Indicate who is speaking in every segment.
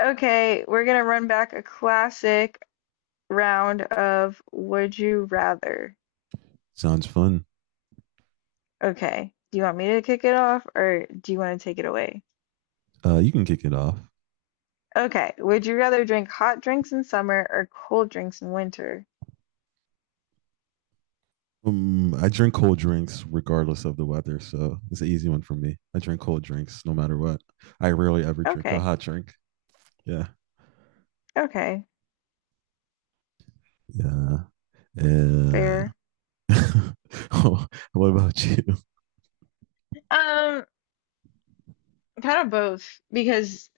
Speaker 1: Okay, we're gonna run back a classic round of Would You Rather.
Speaker 2: Sounds fun.
Speaker 1: Okay, do you want me to kick it off or do you want to take it away?
Speaker 2: You can kick it off.
Speaker 1: Okay, would you rather drink hot drinks in summer or cold drinks in winter?
Speaker 2: I drink cold drinks regardless of the weather, so it's an easy one for me. I drink cold drinks no matter what. I rarely ever drink a
Speaker 1: Okay,
Speaker 2: hot drink. Yeah,
Speaker 1: okay,
Speaker 2: yeah, yeah.
Speaker 1: fair.
Speaker 2: Oh, what about you?
Speaker 1: Um, Kind of both because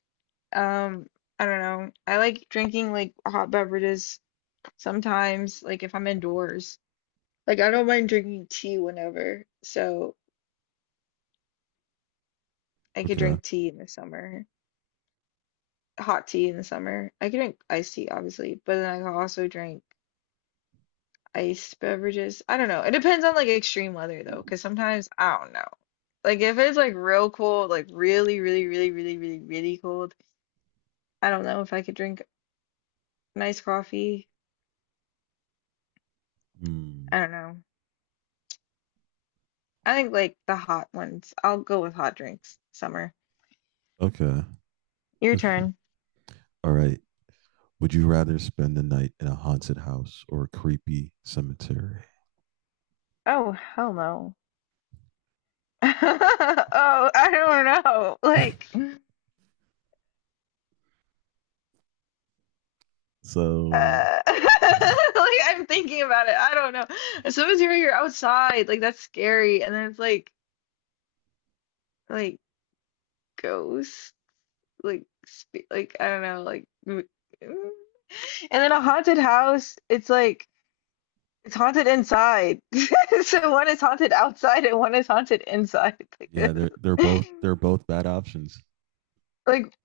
Speaker 1: um, I don't know. I like drinking like hot beverages sometimes, like if I'm indoors. Like I don't mind drinking tea whenever. So I could
Speaker 2: Okay.
Speaker 1: drink tea in the summer, hot tea in the summer. I could drink iced tea, obviously, but then I could also drink iced beverages. I don't know. It depends on like extreme weather though, because sometimes I don't know. Like if it's like real cold, like really, really, really, really, really, really cold, I don't know if I could drink nice coffee.
Speaker 2: Hmm.
Speaker 1: I don't know. I think like the hot ones. I'll go with hot drinks. Summer.
Speaker 2: Okay.
Speaker 1: Your
Speaker 2: It's
Speaker 1: turn.
Speaker 2: All right. Would you rather spend the night in a haunted house or a creepy cemetery?
Speaker 1: Oh, hell no. Oh, I don't know. Like
Speaker 2: So
Speaker 1: like I'm thinking about it. I don't know. Sometimes you're outside, like that's scary, and then it's like ghosts, like like I don't know, like mm. and then a haunted house. It's like it's haunted inside. So one is haunted outside, and one is haunted inside.
Speaker 2: yeah, they're they're
Speaker 1: Like,
Speaker 2: both they're both bad options.
Speaker 1: like,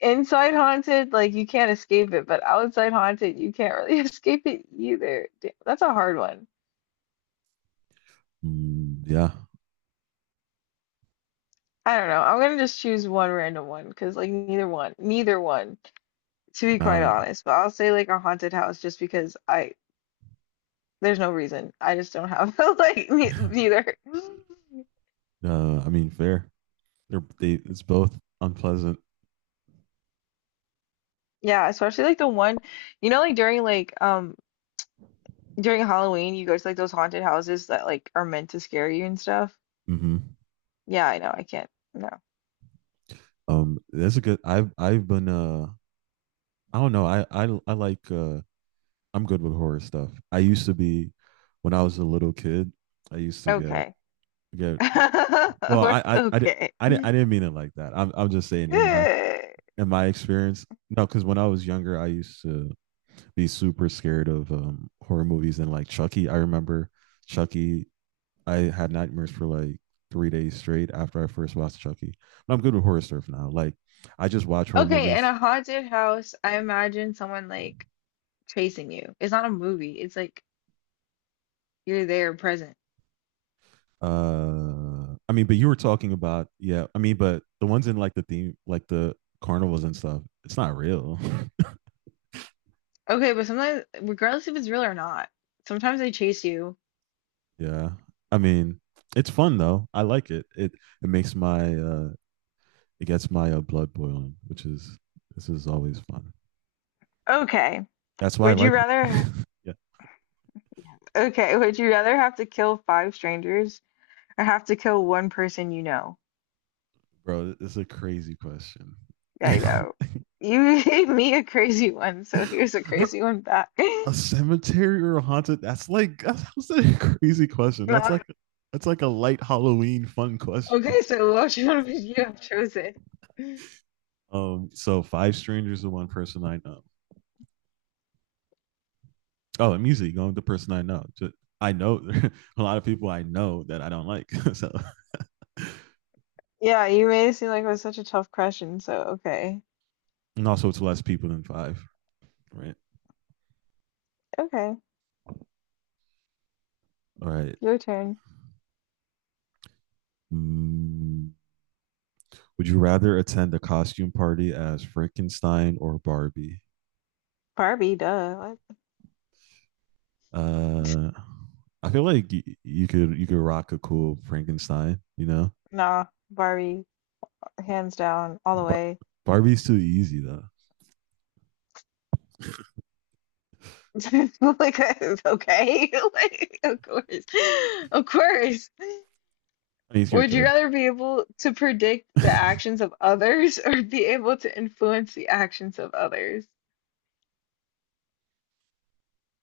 Speaker 1: inside haunted, like you can't escape it, but outside haunted, you can't really escape it either. Damn, that's a hard one.
Speaker 2: Mm, yeah,
Speaker 1: I don't know. I'm gonna just choose one random one because like neither one, neither one, to be quite
Speaker 2: not.
Speaker 1: honest. But I'll say like a haunted house just because I there's no reason. I just don't have like ne neither.
Speaker 2: I mean, fair. They're they. It's both unpleasant.
Speaker 1: Yeah, especially like the one, like during Halloween, you go to like those haunted houses that like are meant to scare you and stuff.
Speaker 2: Hmm.
Speaker 1: Yeah, I know. I can't. No.
Speaker 2: That's a good. I've been I don't know. I like. I'm good with horror stuff. I used to be, when I was a little kid, I used to
Speaker 1: Okay.
Speaker 2: get. Well,
Speaker 1: Okay.
Speaker 2: I didn't mean it like that. I'm just saying in my experience. No, because when I was younger, I used to be super scared of horror movies and like Chucky. I remember Chucky. I had nightmares for like 3 days straight after I first watched Chucky. But I'm good with horror stuff now. Like I just watch horror
Speaker 1: Okay, in
Speaker 2: movies.
Speaker 1: a haunted house, I imagine someone like chasing you. It's not a movie. It's like you're there present.
Speaker 2: I mean, but you were talking about yeah. I mean, but the ones in like the theme, like the carnivals and stuff, it's not real.
Speaker 1: Okay, but sometimes, regardless if it's real or not, sometimes they chase you.
Speaker 2: Yeah, I mean, it's fun though. I like it. It makes my it gets my blood boiling, which is this is always fun.
Speaker 1: Okay.
Speaker 2: That's why I
Speaker 1: Would you
Speaker 2: like.
Speaker 1: rather
Speaker 2: Yeah,
Speaker 1: okay, would you rather have to kill five strangers or have to kill one person you know?
Speaker 2: bro, it's a crazy question.
Speaker 1: Yeah, I know. You gave me a crazy one, so here's a
Speaker 2: Bro,
Speaker 1: crazy one back.
Speaker 2: a cemetery or a haunted? That's like that's a crazy question.
Speaker 1: Not.
Speaker 2: That's like a light Halloween fun question.
Speaker 1: Okay, so which one would you have chosen?
Speaker 2: So five strangers to one person I know. Oh, I'm usually going with the person I know. Just, I know a lot of people I know that I don't like. So
Speaker 1: Yeah, you made it seem like it was such a tough question, so okay.
Speaker 2: and also it's less people than five, right?
Speaker 1: Okay.
Speaker 2: All right.
Speaker 1: Your turn.
Speaker 2: Mm, would you rather attend a costume party as Frankenstein or Barbie?
Speaker 1: Barbie, duh.
Speaker 2: Uh, I feel like you could rock a cool Frankenstein, you know.
Speaker 1: Nah, Barbie, hands down, all the
Speaker 2: But
Speaker 1: way.
Speaker 2: Barbie's too easy though.
Speaker 1: Like, okay, like, of course, of course.
Speaker 2: I mean, it's your
Speaker 1: Would you
Speaker 2: choice.
Speaker 1: rather be able to predict the actions of others or be able to influence the actions of others?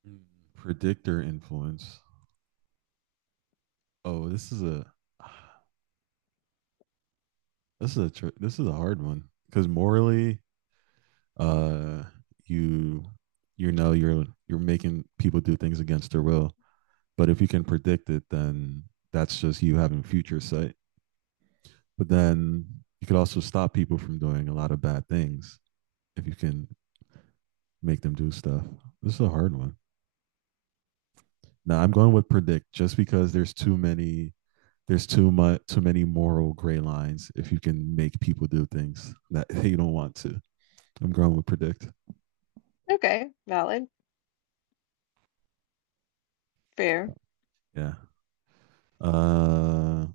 Speaker 2: Mm, predictor influence. Oh, this is a this is a hard one because morally, uh, you know you're you're making people do things against their will. But if you can predict it, then that's just you having future sight. But then you could also stop people from doing a lot of bad things if you can make them do stuff. This is a hard one. Now I'm going with predict just because there's too much too many moral gray lines if you can make people do things that they don't want to. I'm going with predict.
Speaker 1: Okay, valid, fair.
Speaker 2: Yeah. Uh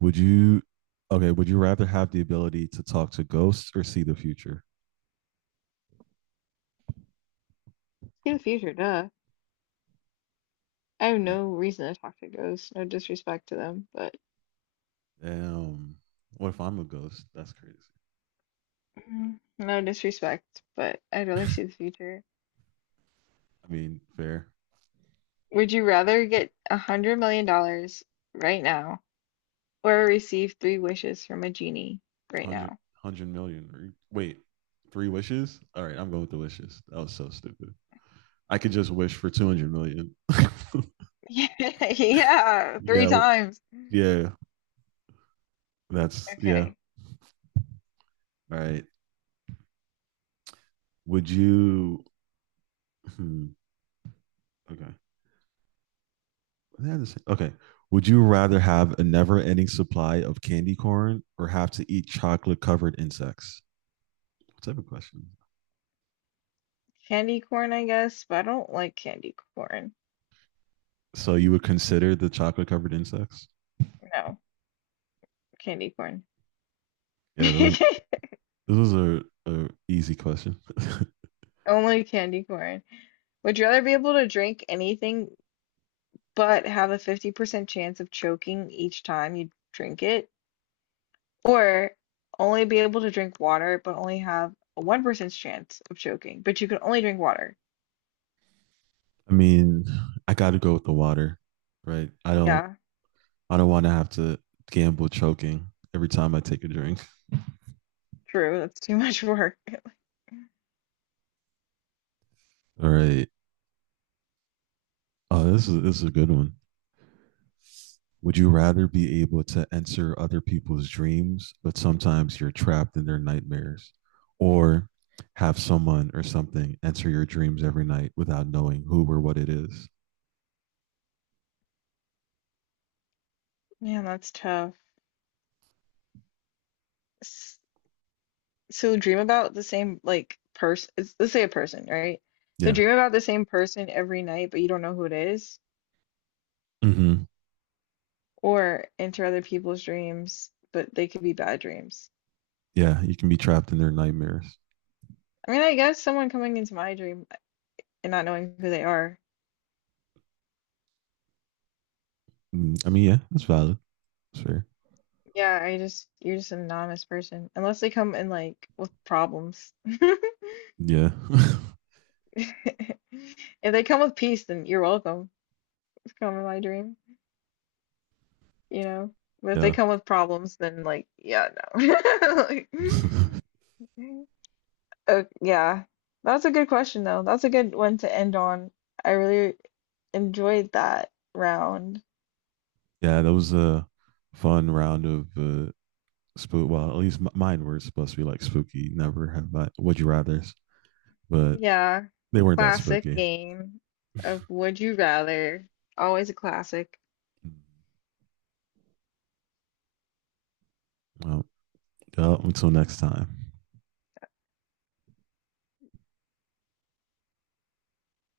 Speaker 2: would you Okay, would you rather have the ability to talk to ghosts or see the future?
Speaker 1: See the future, duh. I have
Speaker 2: Yeah.
Speaker 1: no reason to talk to ghosts. No disrespect to them, but
Speaker 2: Damn. What if I'm a ghost? That's crazy.
Speaker 1: No disrespect, but I'd rather see the future.
Speaker 2: I mean, fair.
Speaker 1: Would you rather get $100 million right now? Or receive three wishes from a genie right now.
Speaker 2: 100, wait, three wishes? All right, I'm going with the wishes. That was so stupid. I could just wish for 200 million.
Speaker 1: Yeah, three
Speaker 2: Yeah,
Speaker 1: times.
Speaker 2: yeah, yeah.
Speaker 1: Okay.
Speaker 2: All right. Would you, hmm, okay. Okay. Would you rather have a never ending supply of candy corn or have to eat chocolate covered insects? What type of question?
Speaker 1: Candy corn, I guess, but I don't like candy corn.
Speaker 2: So you would consider the chocolate covered insects?
Speaker 1: No, candy corn.
Speaker 2: Yeah, those are a easy question.
Speaker 1: Only candy corn. Would you rather be able to drink anything but have a 50% chance of choking each time you drink it? Or only be able to drink water but only have a 1% chance of choking, but you can only drink water?
Speaker 2: I mean, I got to go with the water, right?
Speaker 1: Yeah,
Speaker 2: I don't want to have to gamble choking every time I take a drink.
Speaker 1: true. That's too much work.
Speaker 2: All right. Oh, this is a good one. Would you rather be able to enter other people's dreams, but sometimes you're trapped in their nightmares, or have someone or something enter your dreams every night without knowing who or what it is?
Speaker 1: Man, that's tough. S- So dream about the same like person. Let's say a person, right? So
Speaker 2: Yeah.
Speaker 1: dream about the same person every night, but you don't know who it is,
Speaker 2: Hmm.
Speaker 1: or enter other people's dreams, but they could be bad dreams.
Speaker 2: Yeah, you can be trapped in their nightmares.
Speaker 1: I mean, I guess someone coming into my dream and not knowing who they are.
Speaker 2: Mm, I mean, yeah, that's valid. That's fair.
Speaker 1: Yeah, I just you're just an anonymous person, unless they come in like with problems.
Speaker 2: Yeah.
Speaker 1: If they come with peace, then you're welcome. Come in my dream, you know. But if they
Speaker 2: Yeah.
Speaker 1: come with problems, then like, yeah, no. Like, Mhm. Yeah, that's a good question, though. That's a good one to end on. I really enjoyed that round.
Speaker 2: Yeah, that was a fun round of spook. Well, at least mine were supposed to be like spooky. Never have I. Would you rather's, but
Speaker 1: Yeah,
Speaker 2: they weren't that
Speaker 1: classic
Speaker 2: spooky.
Speaker 1: game of Would You Rather. Always a classic.
Speaker 2: Well, yeah, until next time.